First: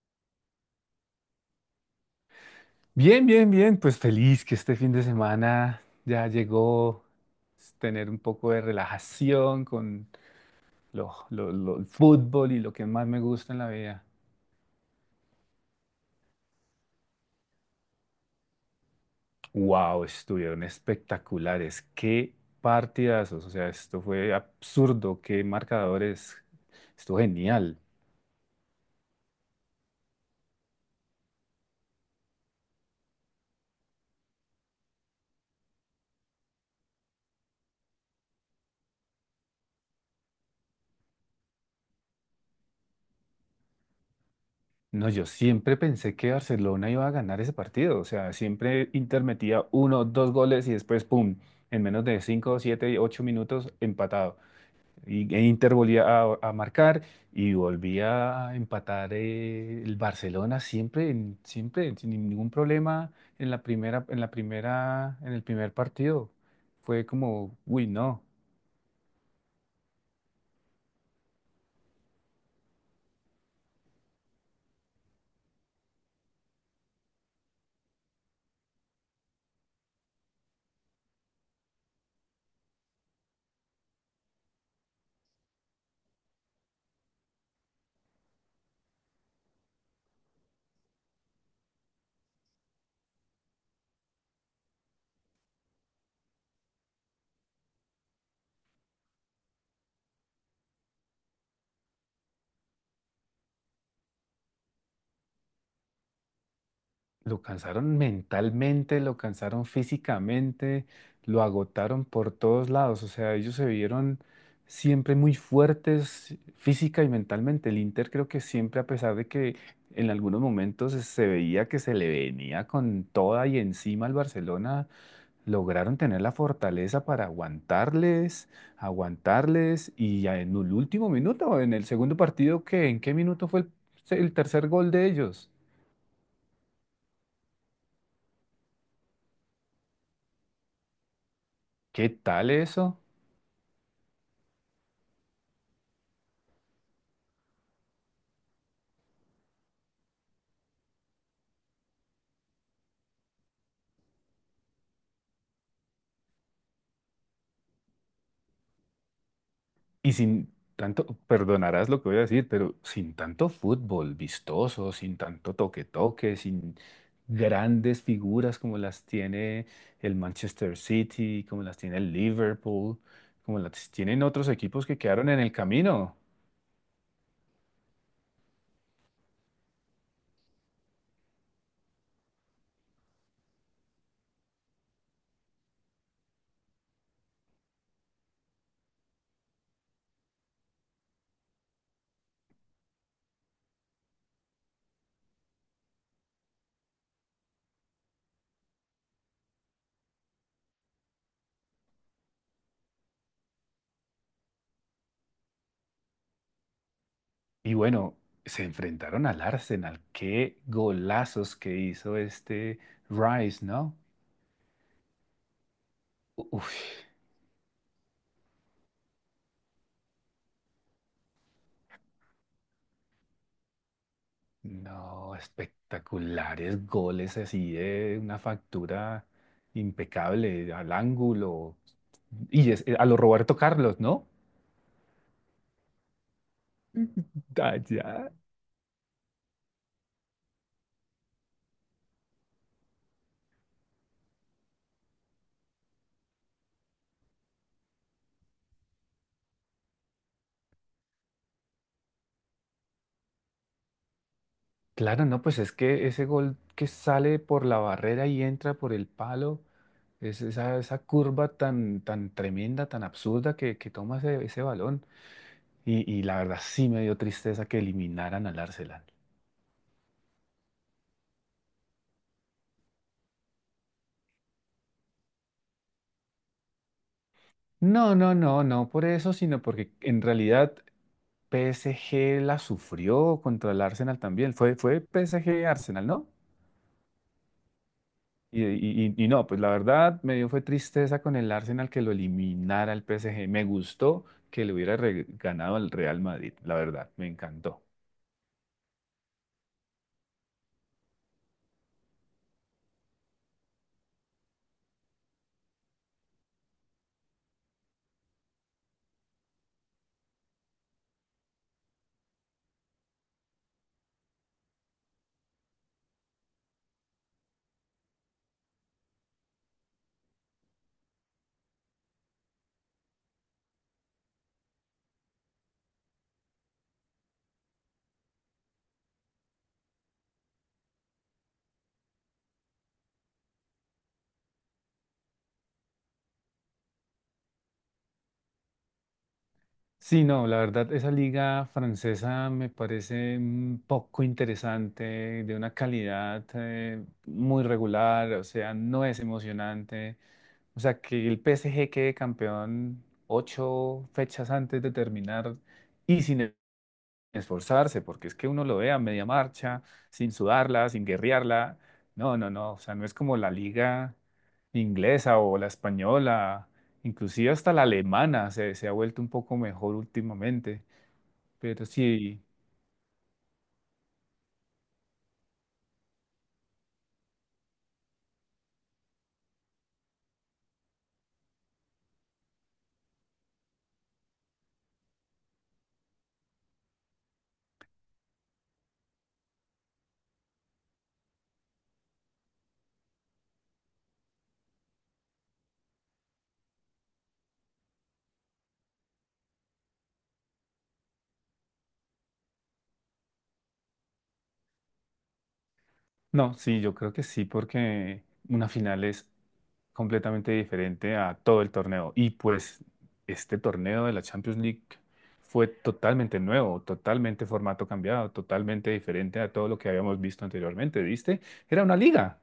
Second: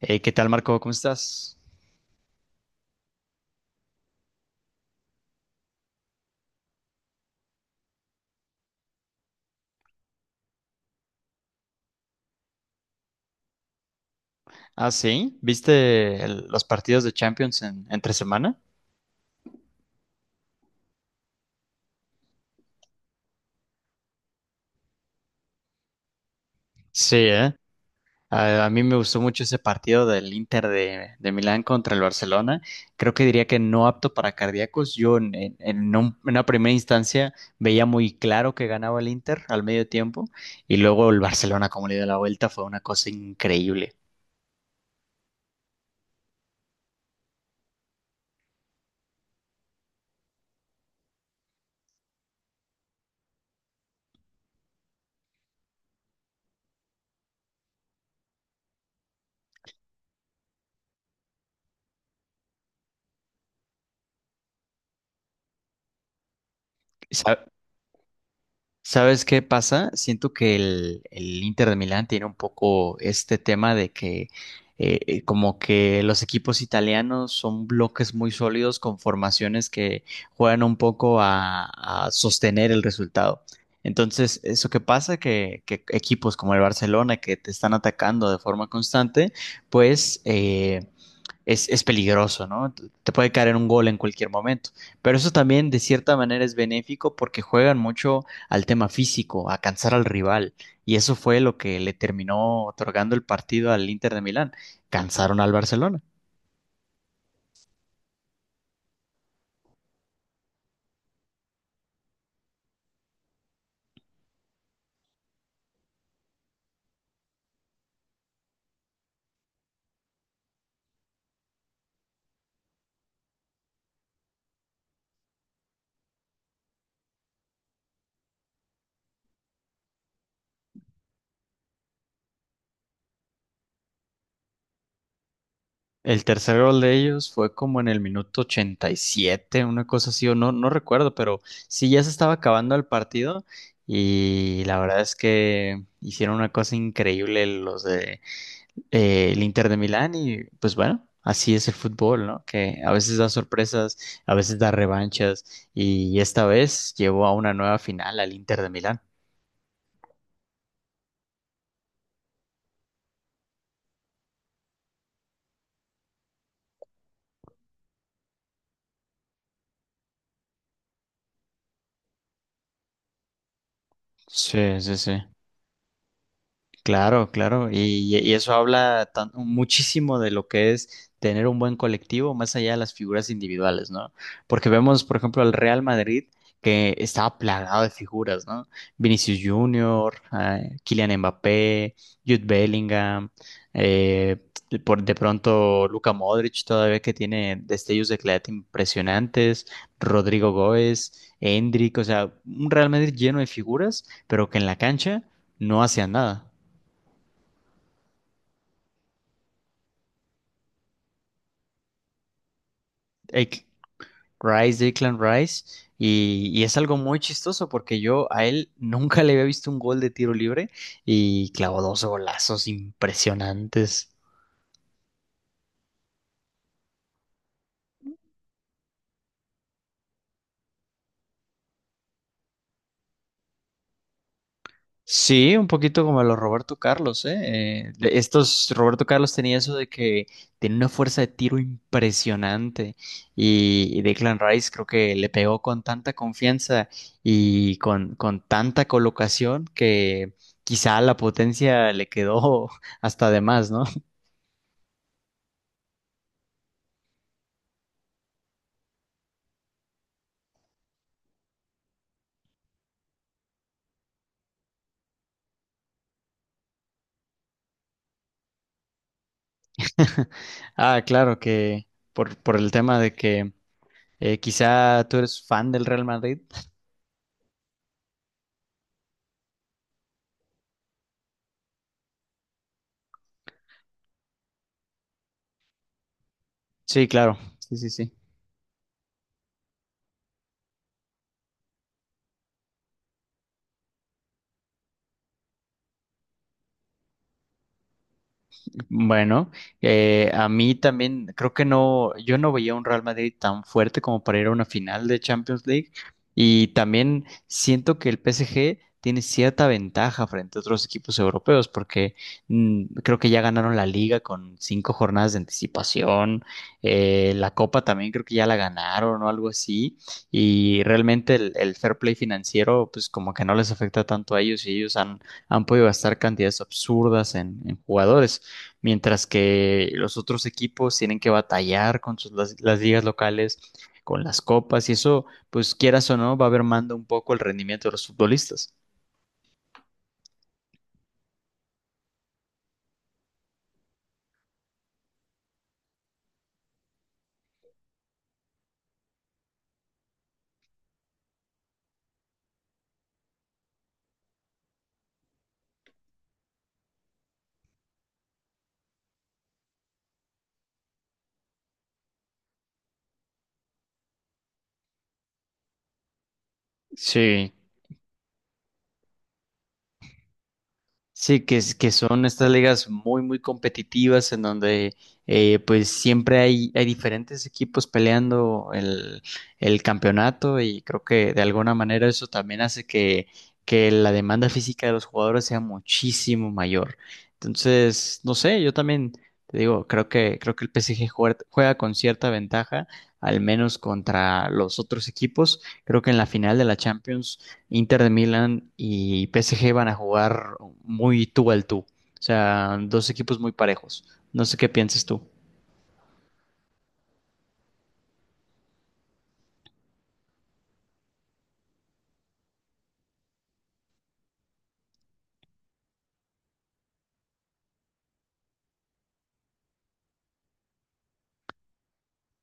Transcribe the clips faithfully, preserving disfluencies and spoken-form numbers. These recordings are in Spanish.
Eh, ¿qué tal, Marco? ¿Cómo estás? Bien, bien, bien, pues feliz que este fin de semana ya llegó s- tener un poco de relajación con lo, lo- lo- el fútbol y lo que más me gusta en la vida. Ah, sí. ¿Viste el- los partidos de Champions en, entre semana? Wow, estuvieron espectaculares, qué partidazos, o sea, esto fue absurdo, qué marcadores, Sí, estuvo ¿eh? genial. A, a mí me gustó mucho ese partido del Inter de, de Milán contra el Barcelona. Creo que diría que no apto para cardíacos. Yo en, en- en un- en una primera instancia veía muy claro que ganaba el Inter al medio tiempo y luego el Barcelona como le dio la vuelta fue una cosa increíble. No, yo siempre pensé que Barcelona iba a ganar ese partido, o sea, siempre Inter metía uno, dos goles y después, ¡pum!, en menos de cinco, siete, ocho minutos empatado. Y, e Inter volvía a, a marcar y volvía a empatar eh, el Barcelona siempre, en- siempre, sin ningún problema en la primera, en la primera, en el primer partido. Fue como, uy, no. ¿Sabes qué pasa? Siento que el, el Inter de Milán tiene un poco este tema de que eh, eh, como que los equipos italianos son bloques muy sólidos con formaciones que juegan un poco a, a sostener el resultado. Entonces, eso que pasa, que, que equipos como el Barcelona que te están atacando de forma constante, pues... eh, es, es peligroso, ¿no? Te puede caer un gol en cualquier momento. Pero eso también de cierta manera es benéfico porque juegan mucho al tema físico, a cansar al rival. Y eso fue lo que le terminó otorgando el partido al Inter de Milán. Cansaron al Barcelona. Lo cansaron mentalmente, lo cansaron físicamente, lo agotaron por todos lados. O sea, ellos se vieron siempre muy fuertes física y mentalmente. El Inter creo que siempre, a pesar de que en algunos momentos se veía que se le venía con toda y encima al Barcelona, lograron tener la fortaleza para aguantarles, aguantarles y ya en el último minuto, en el segundo partido, ¿qué? ¿En qué minuto fue el el tercer gol de ellos? El tercer gol de ellos fue como en el minuto ochenta y siete, una cosa así, o no, no recuerdo, pero sí ya ¿Qué se estaba tal acabando el eso? partido y la verdad es que hicieron una cosa increíble los de eh, el Inter de Milán y pues bueno, así es el fútbol, ¿no? Que a veces da sorpresas, a veces da revanchas y esta vez llevó a una nueva final al Inter de Milán. Y sin tanto, perdonarás lo que voy a decir, pero sin tanto fútbol vistoso, sin tanto toque-toque, sin grandes figuras como las tiene el Manchester City, como las tiene el Liverpool, como las tienen otros Sí, equipos sí, que sí. quedaron en el camino. Claro, claro, y, y eso habla tan- muchísimo de lo que es tener un buen colectivo más allá de las figuras individuales, ¿no? Porque vemos, por ejemplo, al Real Madrid que estaba plagado de figuras, ¿no? Vinicius Junior, eh, Kylian Mbappé, Jude Bellingham, eh, por de pronto Luka Modric todavía que tiene destellos de claridad impresionantes, Rodrigo Góez, Endrick, o sea, un Real Madrid lleno de figuras, pero que en la cancha no hacían nada. Y bueno, se enfrentaron al Arsenal. Qué golazos que hizo este Ek- Rice, ¿no? Rice, Declan Rice, y, y Uf. es algo muy chistoso porque yo a él nunca le había visto un gol de tiro libre y clavó dos golazos impresionantes. No, espectaculares goles así de una factura impecable al ángulo y es- eh, a lo Roberto Carlos, ¿no? Sí, un poquito como los Roberto Carlos, ¿eh? Eh, de Allá. estos, Roberto Carlos tenía eso de que tenía una fuerza de tiro impresionante y, y Declan Rice creo que le pegó con tanta confianza y con, con tanta colocación que quizá la potencia le quedó hasta de más, ¿no? Claro, no, pues es que ese gol que sale por la barrera y entra por el palo, es esa, esa, curva tan, tan tremenda, tan absurda que, que toma ese, ese balón. Y, y la verdad sí me dio tristeza que eliminaran al Arsenal. Ah, claro que por, por el tema de que eh, quizá tú eres fan del Real Madrid. No, no, no, no por eso, sino porque en realidad P S G la sufrió contra el Arsenal también. Fue, fue P S G-Arsenal, ¿no? Sí, claro. Sí, sí, sí. Y, y- y- y no, pues la verdad me dio fue tristeza con el Arsenal que lo eliminara el P S G. Me gustó que le hubiera re- ganado al Real Madrid, la verdad, me encantó. Bueno, eh, a mí también creo que no, yo no veía un Real Madrid tan fuerte como para ir a una final de Champions League y también siento que el P S G tiene cierta ventaja frente a otros equipos europeos porque mm, creo que ya ganaron la liga con cinco jornadas de anticipación, eh, la copa también creo que ya la ganaron o algo así y realmente el, el fair play financiero pues como que no les afecta tanto a ellos y ellos han, han podido gastar cantidades absurdas en en jugadores mientras que los otros equipos tienen que batallar con sus, las, las ligas locales, con las copas, y eso, pues quieras o no, va mermando un poco el rendimiento de los futbolistas. Sí, no, la verdad, esa liga francesa me parece mm, poco interesante, de una calidad eh, muy regular, o sea, no es emocionante. O sea, que el P S G quede campeón ocho fechas antes de terminar y sin esforzarse, porque es que uno lo ve a media marcha, sin sudarla, sin guerrearla. No, no, no. O sea, no es como la liga inglesa o la española, inclusive Sí. hasta la alemana se, se ha vuelto un poco mejor últimamente. Sí, que, es- Pero que son sí, estas ligas muy, muy competitivas en donde eh, pues siempre hay, hay diferentes equipos peleando el, el campeonato y creo que de alguna manera eso también hace que, que la demanda física de los jugadores sea muchísimo mayor. Entonces, no sé, yo también te digo, creo que, creo que el P S G juega, juega con cierta ventaja, al menos contra los otros equipos. Creo que en la final de la Champions Inter de Milán y P S G van a jugar muy tú al tú. O sea, dos equipos muy parejos. No sé qué pienses tú. no, sí, yo creo que sí, porque una final es completamente diferente a todo el torneo. Y pues este torneo de la Champions League fue totalmente nuevo, totalmente formato cambiado, totalmente diferente a todo lo que habíamos visto anteriormente, ¿viste? Era una liga.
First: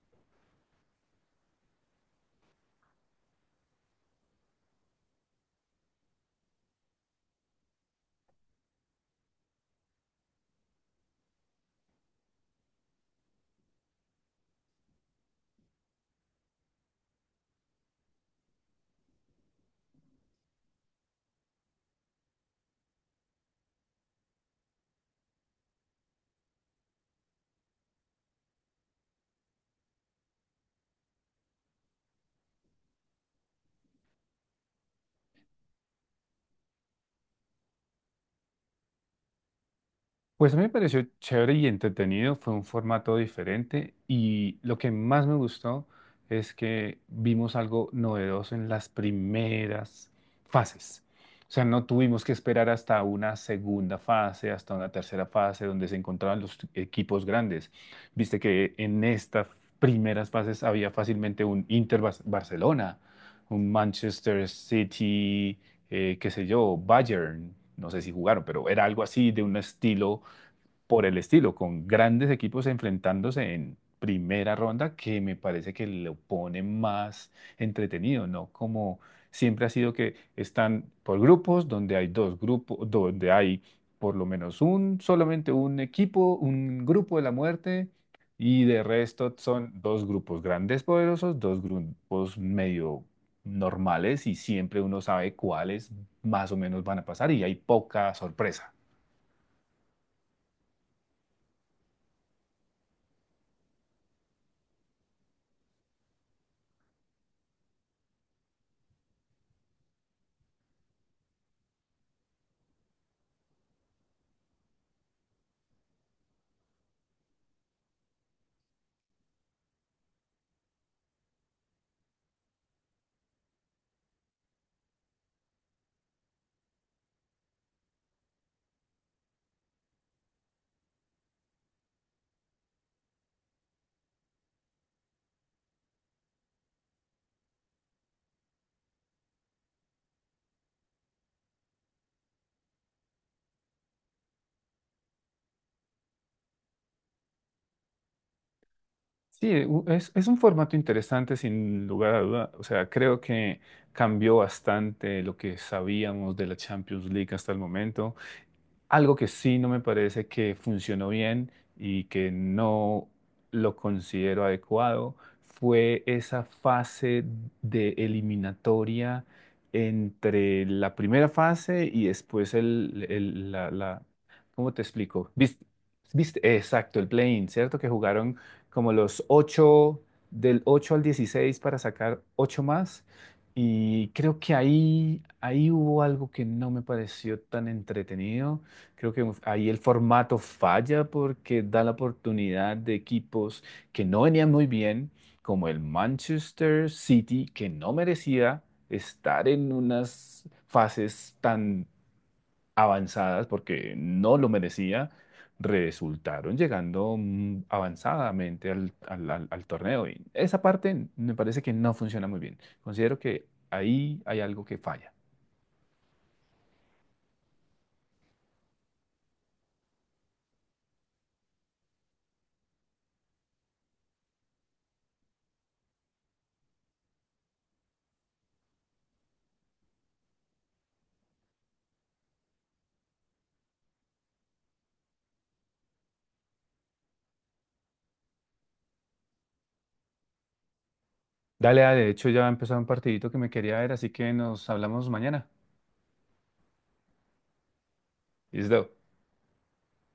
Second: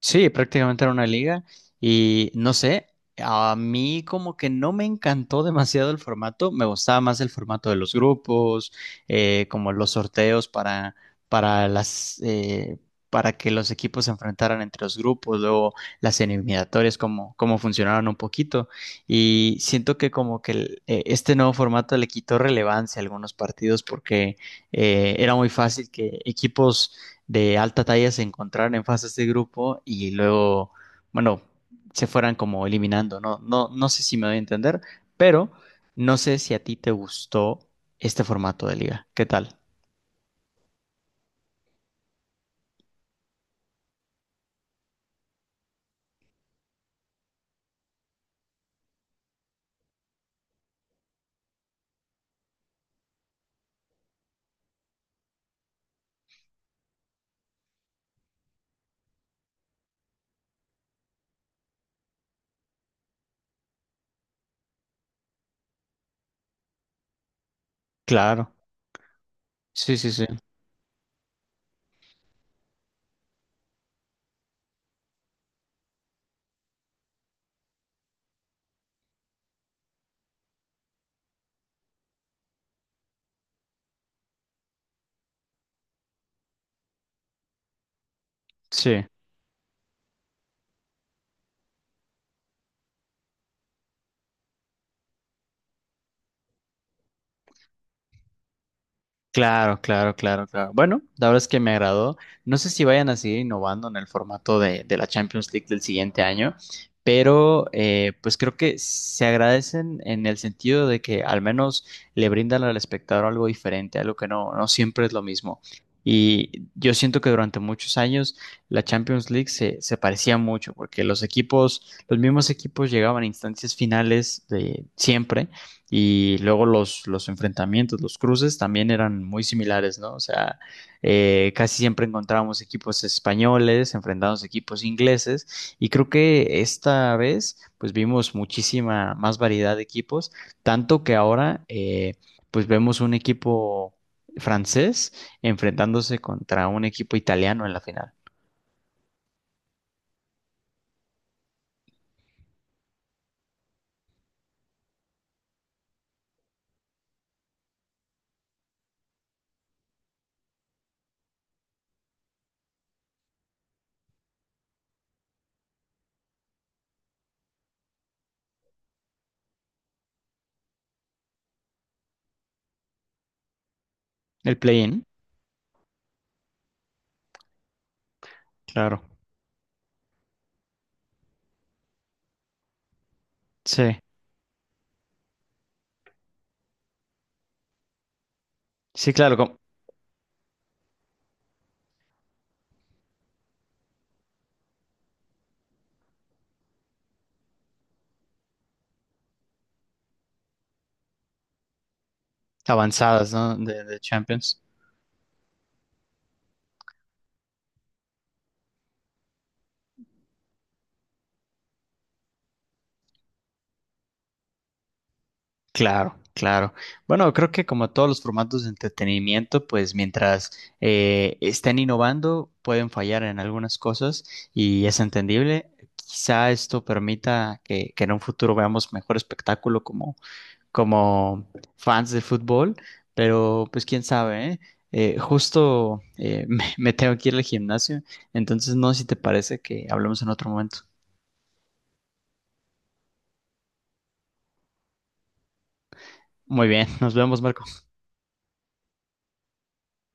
Sí, prácticamente era una liga y no sé, a mí como que no me encantó demasiado el formato, me gustaba más el formato de los grupos, eh, como los sorteos para, para las, eh, para que los equipos se enfrentaran entre los grupos, luego las eliminatorias, como cómo funcionaron un poquito y siento que como que el- eh, este nuevo formato le quitó relevancia a algunos partidos porque eh, era muy fácil que equipos de alta talla se encontraran en fases de grupo y luego, bueno, se fueran como eliminando, ¿no? No, no sé si me doy a entender, pero no sé si a ti te gustó este formato de liga. ¿Qué tal? Pues a mí me pareció chévere y entretenido, fue un formato diferente y lo que más me gustó es que vimos algo novedoso en las primeras fases. O sea, no tuvimos que esperar hasta una segunda fase, hasta una tercera fase donde se encontraban los equipos grandes. Viste que en estas primeras fases había fácilmente un Inter Bar- Barcelona, un Manchester City, eh, qué sé yo, Bayern. No sé si jugaron, Claro. pero era algo así de un Sí, sí, estilo sí. por el estilo, con grandes equipos enfrentándose en primera ronda, que me parece que lo pone más entretenido, ¿no? Como siempre ha sido que están por grupos, donde hay dos grupos, donde hay por lo menos un, solamente un equipo, un grupo de la muerte, y de Sí. resto son dos grupos grandes poderosos, dos grupos medio normales, y siempre uno sabe cuáles más o menos van a pasar, y hay poca sorpresa. Claro, claro, claro, claro. Bueno, la verdad es que me agradó. No sé si vayan a seguir innovando en el formato de, de la Champions League del siguiente año, pero eh, pues creo que se agradecen en el sentido de que al menos le brindan al espectador algo diferente, algo que no, no siempre es lo mismo. Y yo siento que durante muchos años la Champions League se, se parecía mucho, porque los equipos, los mismos equipos llegaban a instancias finales de siempre y luego los, los enfrentamientos, los cruces también eran muy similares, ¿no? O sea, eh, casi siempre encontrábamos equipos españoles, enfrentados a equipos ingleses y creo que esta vez pues vimos muchísima más variedad de equipos, tanto que ahora eh, pues vemos un equipo francés enfrentándose contra un equipo italiano en la final. Sí, u- es, es un formato interesante sin lugar a duda. O sea, creo que cambió bastante lo que sabíamos de la Champions League hasta el momento. Algo que sí no me parece que funcionó bien y que no lo considero adecuado fue esa fase de eliminatoria entre la primera fase y después el, el- la, la- El ¿cómo te play-in, explico? ¿Viste? ¿Viste? Exacto, el play-in, ¿cierto? Que jugaron como claro. los ocho del ocho al dieciséis para sacar ocho más. Sí, Y creo que ahí, ahí hubo algo que no me pareció tan entretenido. sí, Creo que claro, como ahí el formato falla porque da la oportunidad de equipos que no venían muy bien, como el Manchester City, que no merecía estar en unas fases tan avanzadas, avanzadas ¿no? De, porque de no lo Champions. merecía, resultaron llegando mm, avanzadamente al, al- al- al torneo. Y esa parte me parece que no funciona muy bien. Considero que ahí hay algo que falla. Claro, claro. Bueno, creo que como todos los formatos de entretenimiento, pues mientras eh, estén innovando, pueden fallar en algunas cosas y es entendible. Quizá esto permita que, que en un futuro veamos mejor espectáculo como, como fans de fútbol, pero pues quién sabe, ¿eh? Eh, justo eh, me, me tengo que ir al gimnasio, entonces no sé si te parece que hablemos en otro momento. Dale, dale, de hecho ya empezó un partidito que me quería ver, así que nos hablamos mañana. Muy bien, nos vemos, Marco. ¿Listo?